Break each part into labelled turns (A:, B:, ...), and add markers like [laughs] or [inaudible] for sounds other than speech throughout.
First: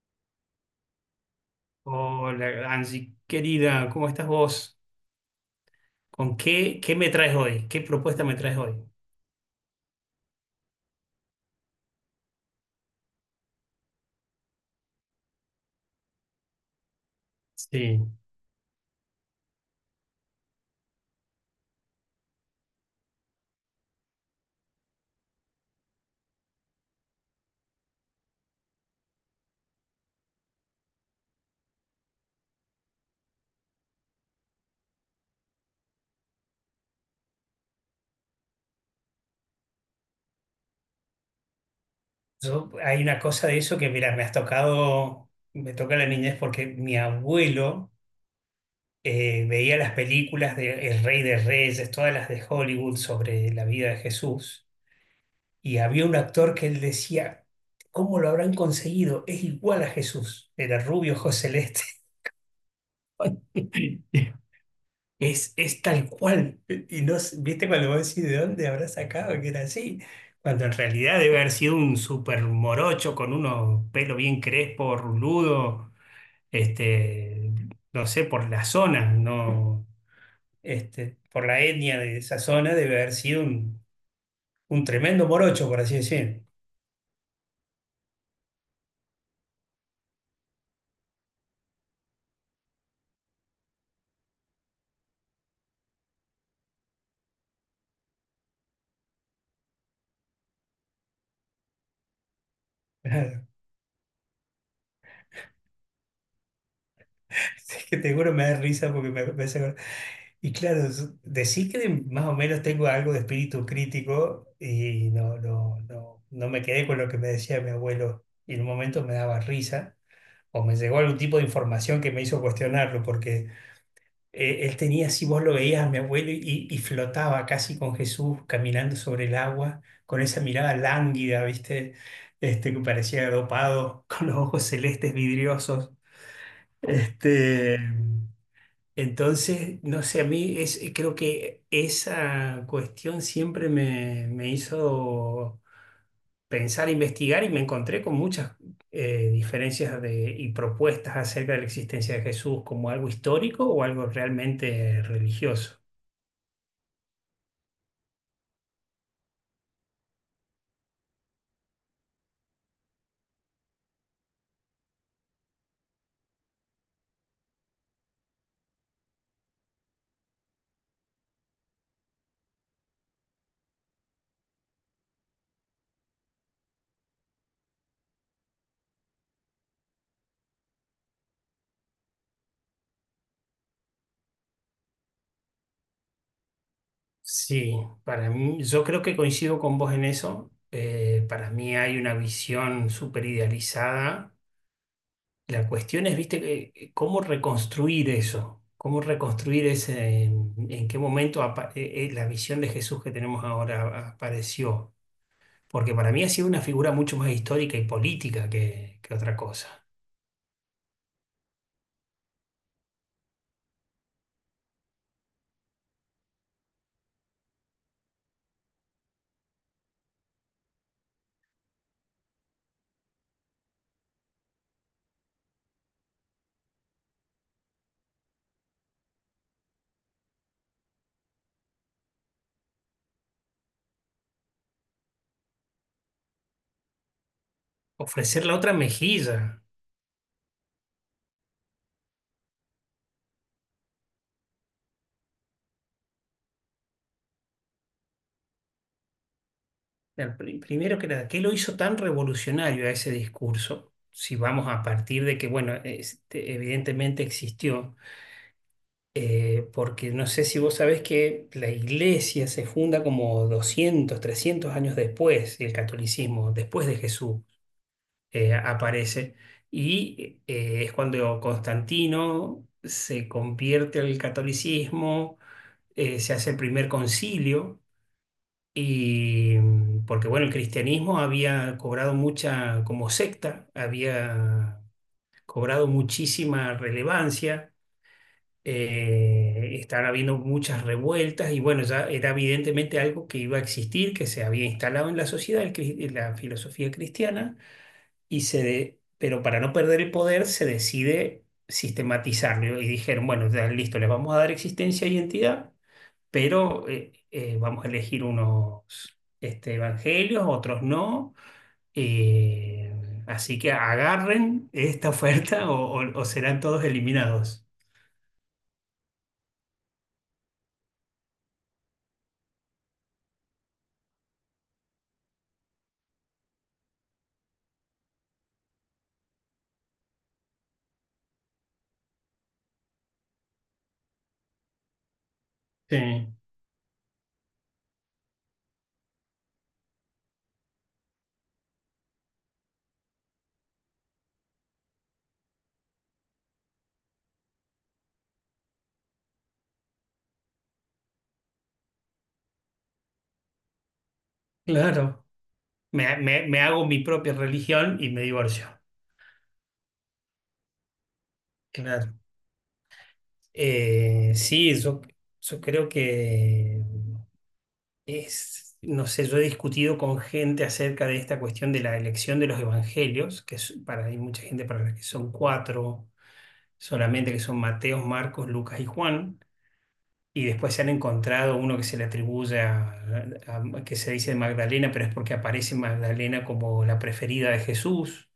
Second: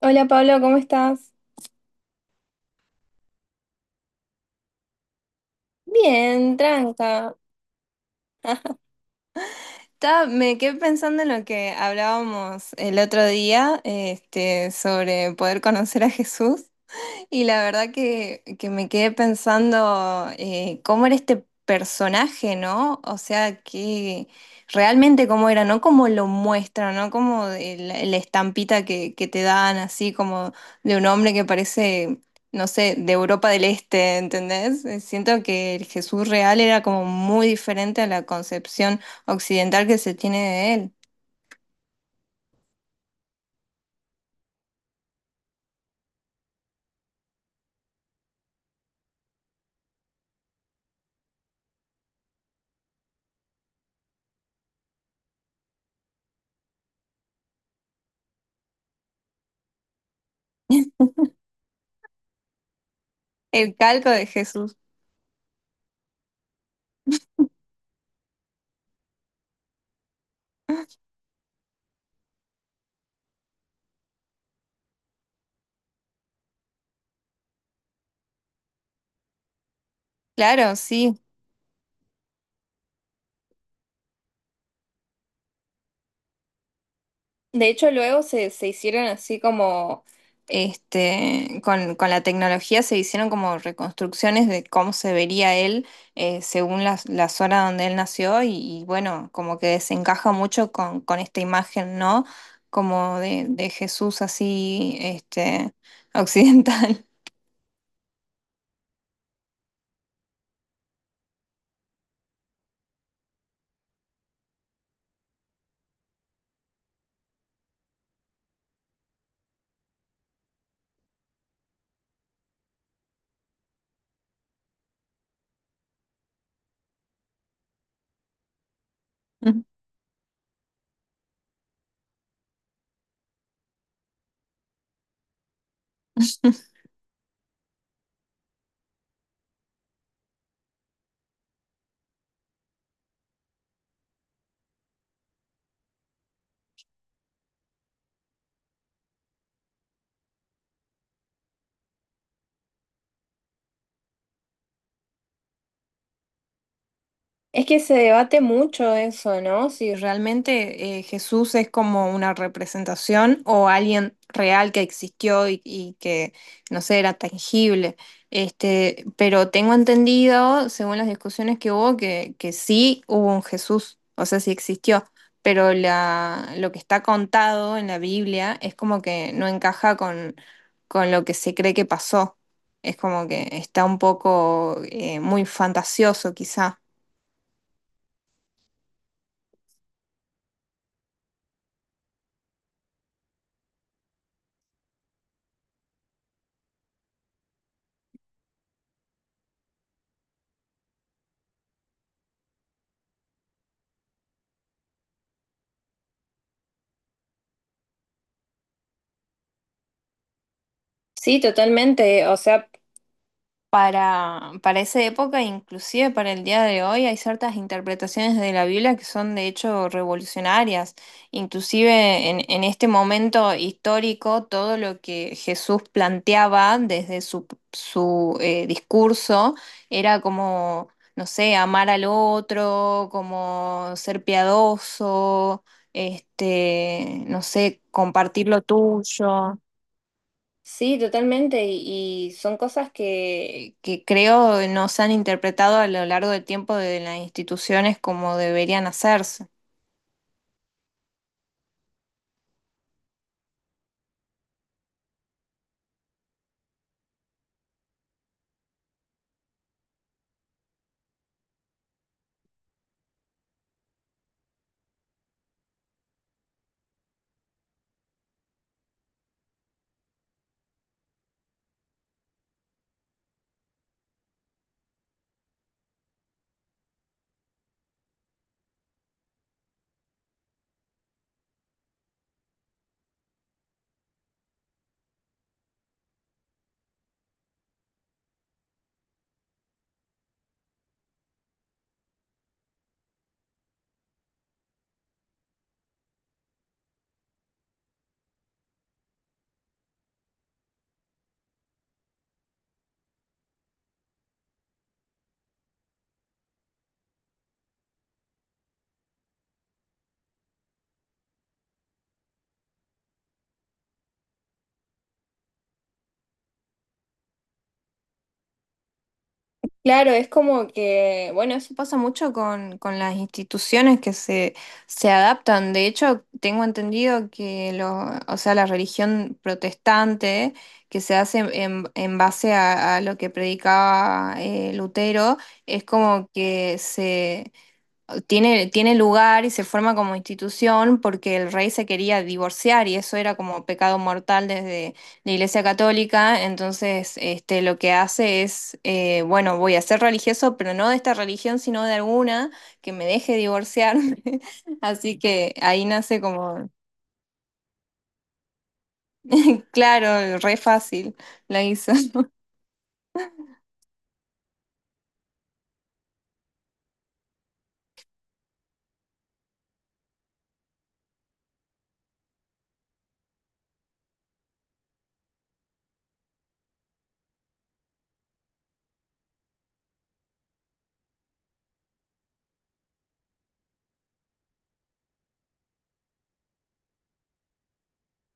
A: Hola Pablo, ¿cómo estás?
B: Hola, Angie, querida, ¿cómo estás vos? ¿Con
A: Bien,
B: qué, qué me
A: tranca.
B: traes hoy? ¿Qué propuesta me traes hoy?
A: Me quedé pensando en lo que hablábamos el otro día, este, sobre poder conocer a Jesús. Y la verdad
B: Sí.
A: que me quedé pensando cómo era este personaje, ¿no? O sea, que realmente cómo era, no como lo muestran, ¿no? Como la estampita que te dan, así como de un hombre que parece, no sé, de Europa del Este, ¿entendés? Siento que el Jesús real era como muy diferente a la concepción occidental que se tiene de él.
B: Hay una cosa de eso que, mira, me toca la niñez porque mi abuelo veía las películas de El Rey de Reyes, todas las de Hollywood sobre la vida de Jesús, y había un actor que él decía, ¿cómo lo habrán conseguido? Es igual a Jesús, era rubio, ojos celeste.
A: El calco de
B: [laughs]
A: Jesús.
B: Es tal cual. Y no, viste cuando vos decís de dónde habrá sacado que era así, cuando en realidad debe haber sido un súper morocho con unos pelos bien crespos, ruludo, este, no sé, por la zona, no,
A: Claro, sí.
B: por la etnia de esa zona debe haber sido un tremendo morocho, por así decir.
A: De hecho, luego se hicieron así como, este, con la tecnología se hicieron como reconstrucciones de cómo se vería él según la zona donde él nació y bueno, como que desencaja mucho con esta imagen, ¿no? Como de Jesús así, este, occidental.
B: [laughs] Es que te juro me da risa porque me hace acordar. Y claro, decís que más o menos tengo algo de espíritu crítico y no me quedé con lo que me decía mi abuelo y en un momento me daba risa o me llegó algún tipo de información que me hizo cuestionarlo porque él tenía, si vos lo veías a mi abuelo y flotaba casi con Jesús caminando sobre el agua
A: [laughs]
B: con esa mirada lánguida, ¿viste? Que parecía dopado [laughs] con los ojos celestes vidriosos. Este, entonces, no sé, a mí es, creo que esa cuestión siempre me hizo pensar, investigar y me encontré con muchas diferencias de, y propuestas acerca de la existencia de Jesús como algo histórico o algo realmente religioso.
A: Es que se debate mucho eso, ¿no? Si realmente Jesús es como una representación o alguien real que existió y que, no sé, era tangible. Este, pero tengo entendido, según las discusiones que hubo, que sí hubo un Jesús, o sea, sí existió. Pero lo que está contado en la Biblia es como que no encaja con lo que se cree que pasó. Es como que está un poco muy fantasioso, quizá.
B: Sí, para mí, yo creo que coincido con vos en eso. Para mí hay una visión súper idealizada. La cuestión es, viste, cómo reconstruir eso, cómo reconstruir ese, en qué momento la visión de Jesús que tenemos ahora apareció. Porque para mí ha sido una figura mucho más histórica y política que otra cosa.
A: Sí, totalmente. O sea, para esa época, inclusive para el día de hoy, hay ciertas interpretaciones de la Biblia que son de hecho revolucionarias. Inclusive en este momento histórico, todo lo que Jesús planteaba desde su, su discurso era como, no sé, amar al otro, como ser piadoso, este, no sé,
B: Ofrecer
A: compartir
B: la
A: lo
B: otra
A: tuyo.
B: mejilla.
A: Sí, totalmente. Y son cosas que creo no se han interpretado a lo largo del tiempo de las instituciones como deberían hacerse.
B: Primero que nada, ¿qué lo hizo tan revolucionario a ese discurso? Si vamos a partir de que, bueno, este, evidentemente existió porque no sé si vos sabés que la iglesia se funda como 200, 300 años después, el catolicismo, después de Jesús, aparece. Y es cuando Constantino se convierte al catolicismo, se hace el primer concilio, y porque bueno, el cristianismo había cobrado mucha, como secta, había cobrado muchísima relevancia. Estaban habiendo muchas revueltas y bueno, ya era evidentemente algo que iba a existir, que se había instalado en la sociedad, la filosofía cristiana, y pero para no perder el poder se decide sistematizarlo y dijeron, bueno, ya listo, les vamos a dar existencia e identidad, pero vamos a elegir unos este, evangelios, otros no. eh, Así que agarren esta oferta o serán todos eliminados.
A: Claro, es como que, bueno, eso pasa mucho con las instituciones se adaptan. De hecho, tengo entendido que lo, o sea, la religión protestante que se hace en base a lo que predicaba Lutero, es
B: Sí,
A: como que tiene lugar y se forma como institución porque el rey se quería divorciar y eso era como pecado mortal desde la Iglesia Católica. Entonces, este, lo que hace es, bueno, voy a ser religioso, pero no de esta religión, sino de alguna que me deje divorciarme. [laughs] Así
B: claro.
A: que ahí nace
B: Me
A: como,
B: hago mi propia religión y me divorcio.
A: [laughs] claro, re fácil la hizo.
B: Claro.
A: [laughs]
B: Sí, yo creo que es, no sé, yo he discutido con gente acerca de esta cuestión de la elección de los evangelios, para, hay mucha gente para la que son cuatro solamente, que son Mateo, Marcos, Lucas y Juan, y después se han encontrado uno que se le atribuye que se dice Magdalena, pero es porque aparece Magdalena como la preferida de Jesús.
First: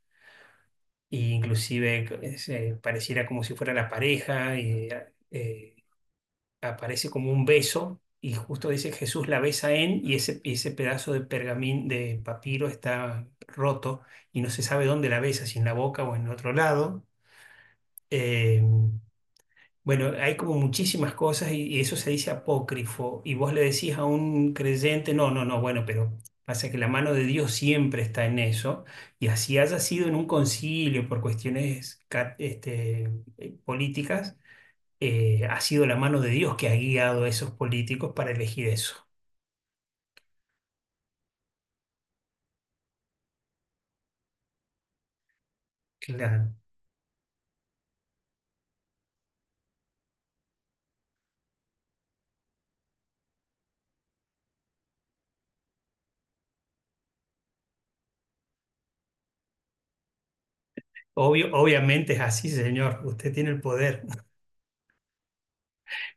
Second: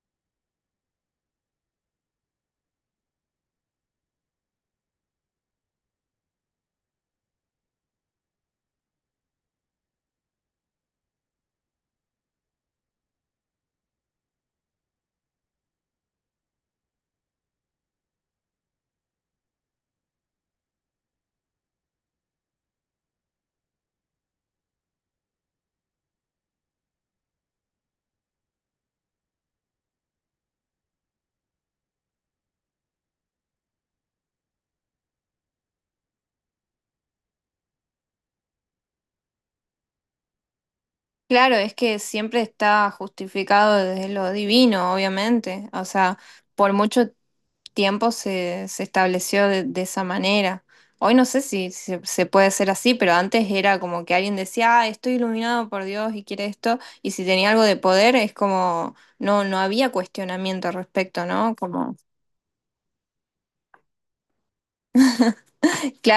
B: Y inclusive pareciera como si fuera la pareja, y eh, aparece como un beso, y justo dice Jesús la besa en, y y ese pedazo de pergamín, de papiro está roto, y no se sabe dónde la besa, si en la boca o en otro lado. Eh, bueno, hay como muchísimas cosas y eso se dice apócrifo. Y vos le decís a un creyente, no, no, no, bueno, pero pasa que la mano de Dios siempre está en eso. Y así haya sido en un concilio por cuestiones políticas, ha sido la mano de Dios que ha guiado a esos políticos para elegir eso.
A: Claro, es que siempre está justificado desde lo divino, obviamente. O sea,
B: Claro.
A: por mucho tiempo se estableció de esa manera. Hoy no sé si se puede hacer así, pero antes era como que alguien decía, ah, estoy iluminado por Dios y quiere esto, y si tenía algo de poder, es como, no, no había cuestionamiento al respecto, ¿no?
B: Obvio,
A: Como,
B: obviamente es así, señor. Usted tiene el poder. [laughs]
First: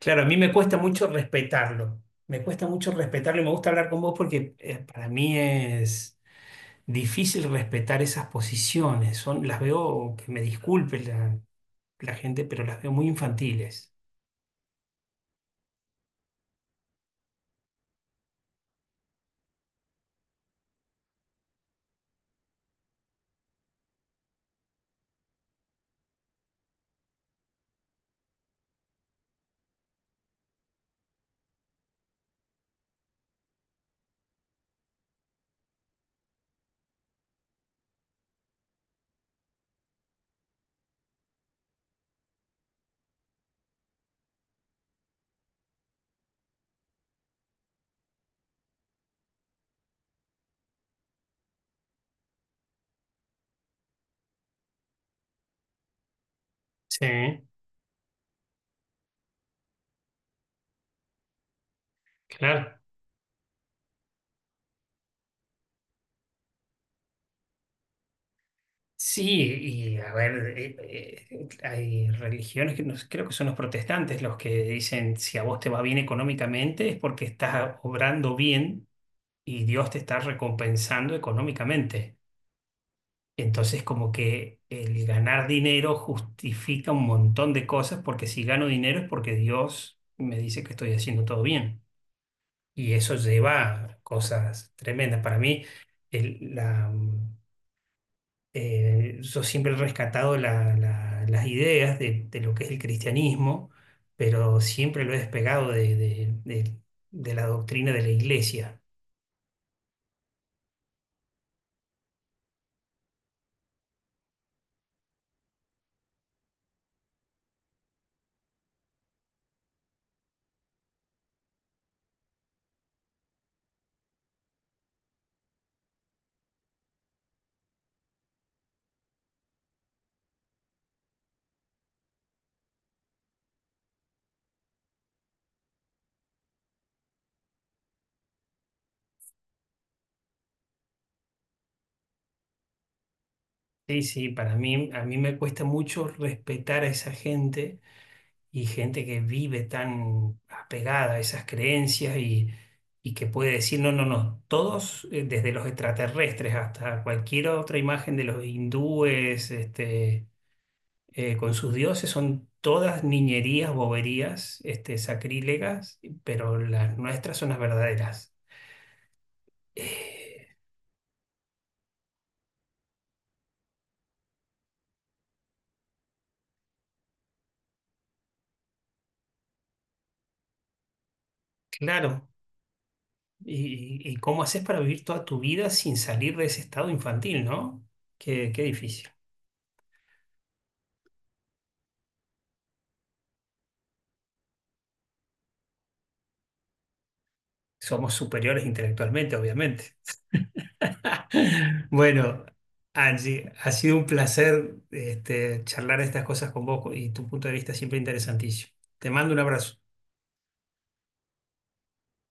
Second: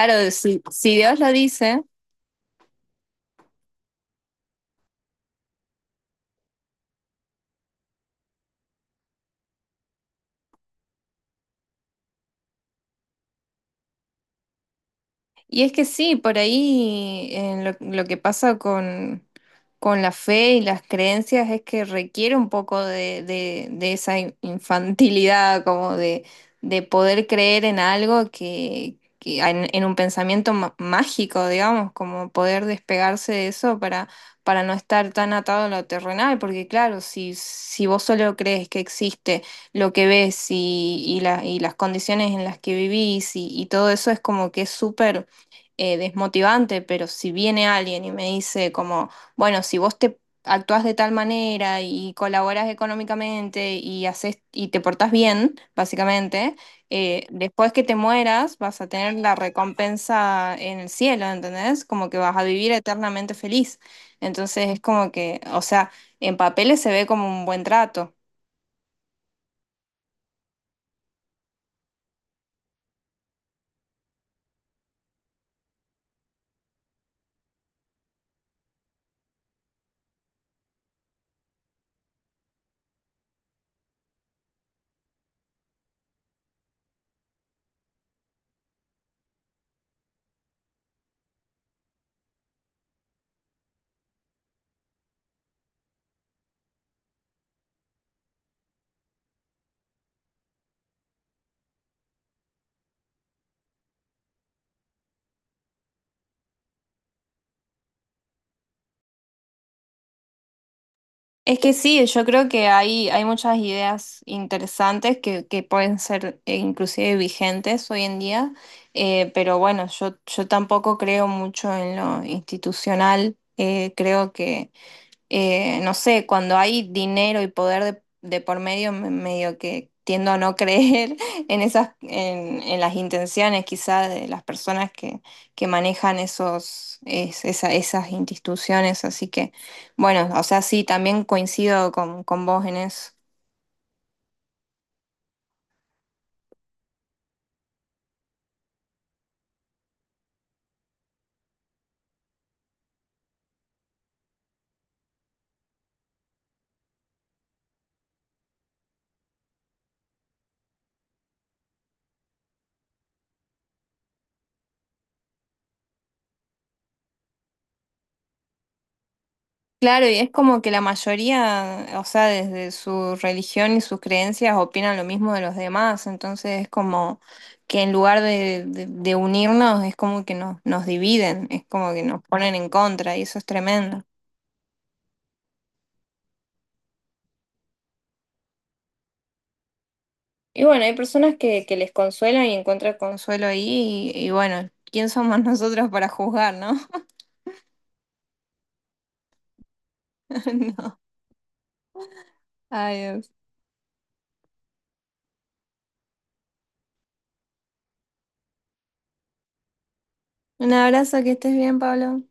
B: Claro, a mí me cuesta
A: si
B: mucho
A: Dios lo dice.
B: respetarlo. Me cuesta mucho respetarlo y me gusta hablar con vos porque para mí es difícil respetar esas posiciones. Son, las veo, que me disculpe la gente, pero las veo muy infantiles.
A: Y es que sí, por ahí en lo que pasa con la fe y las creencias es que requiere un poco de, de esa infantilidad, como de poder creer en algo que en un pensamiento mágico, digamos, como poder despegarse de eso para no estar tan atado a lo terrenal, porque claro, si vos solo crees que existe lo que ves y, y las condiciones en las que vivís y todo eso es como que es súper desmotivante, pero si viene alguien y me dice como, bueno, si vos te actúas de tal manera y colaboras económicamente y haces y te portás bien, básicamente,
B: Sí,
A: después que te mueras vas a tener la recompensa en el cielo, ¿entendés? Como que vas a vivir
B: claro.
A: eternamente feliz. Entonces es como que, o sea, en papeles se ve como un buen trato.
B: Sí, y a ver, hay religiones que creo que son los protestantes los que dicen si a vos te va bien económicamente es porque estás obrando bien y Dios te está recompensando económicamente. Entonces, como que el ganar dinero justifica un montón de cosas, porque si gano dinero es porque Dios me dice que estoy haciendo todo bien. Y eso lleva a cosas tremendas. Para mí, el- la, mm, yo siempre he rescatado las ideas de lo que es el cristianismo, pero siempre lo he despegado de la doctrina de la iglesia.
A: Es que sí, yo creo que hay muchas ideas interesantes que pueden ser inclusive vigentes hoy en día, pero bueno, yo tampoco creo mucho en lo institucional, creo que no sé, cuando hay dinero y poder de por medio, medio que tiendo a no [laughs] creer en esas, en las intenciones quizá de las personas que manejan esos, esas instituciones. Así que, bueno, o sea, sí, también coincido con vos en eso.
B: Sí, sí, para mí, a mí me cuesta mucho respetar a esa gente y gente que vive tan apegada a esas creencias y que puede decir, no, no, no, todos, desde los extraterrestres hasta cualquier otra imagen de los hindúes, con sus dioses, son todas niñerías, boberías, sacrílegas, pero las nuestras son las verdaderas.
A: Claro, y es
B: Eh,
A: como que la mayoría, o sea, desde su religión y sus creencias opinan lo mismo de los demás, entonces es como que en lugar de, de unirnos es como que nos dividen, es como que nos
B: claro.
A: ponen en contra y eso es tremendo.
B: Y cómo haces para vivir toda tu vida sin salir de ese estado infantil, ¿no? Qué difícil.
A: Y bueno, hay personas que les consuelan y encuentran consuelo ahí y bueno, ¿quién somos [laughs] nosotros para juzgar, no?
B: Somos superiores intelectualmente, obviamente.
A: [laughs] No.
B: [laughs] Bueno,
A: Adiós.
B: Angie, ha sido un placer charlar estas cosas con vos y tu punto de vista siempre interesantísimo. Te mando un abrazo.
A: Un abrazo, que estés bien, Pablo.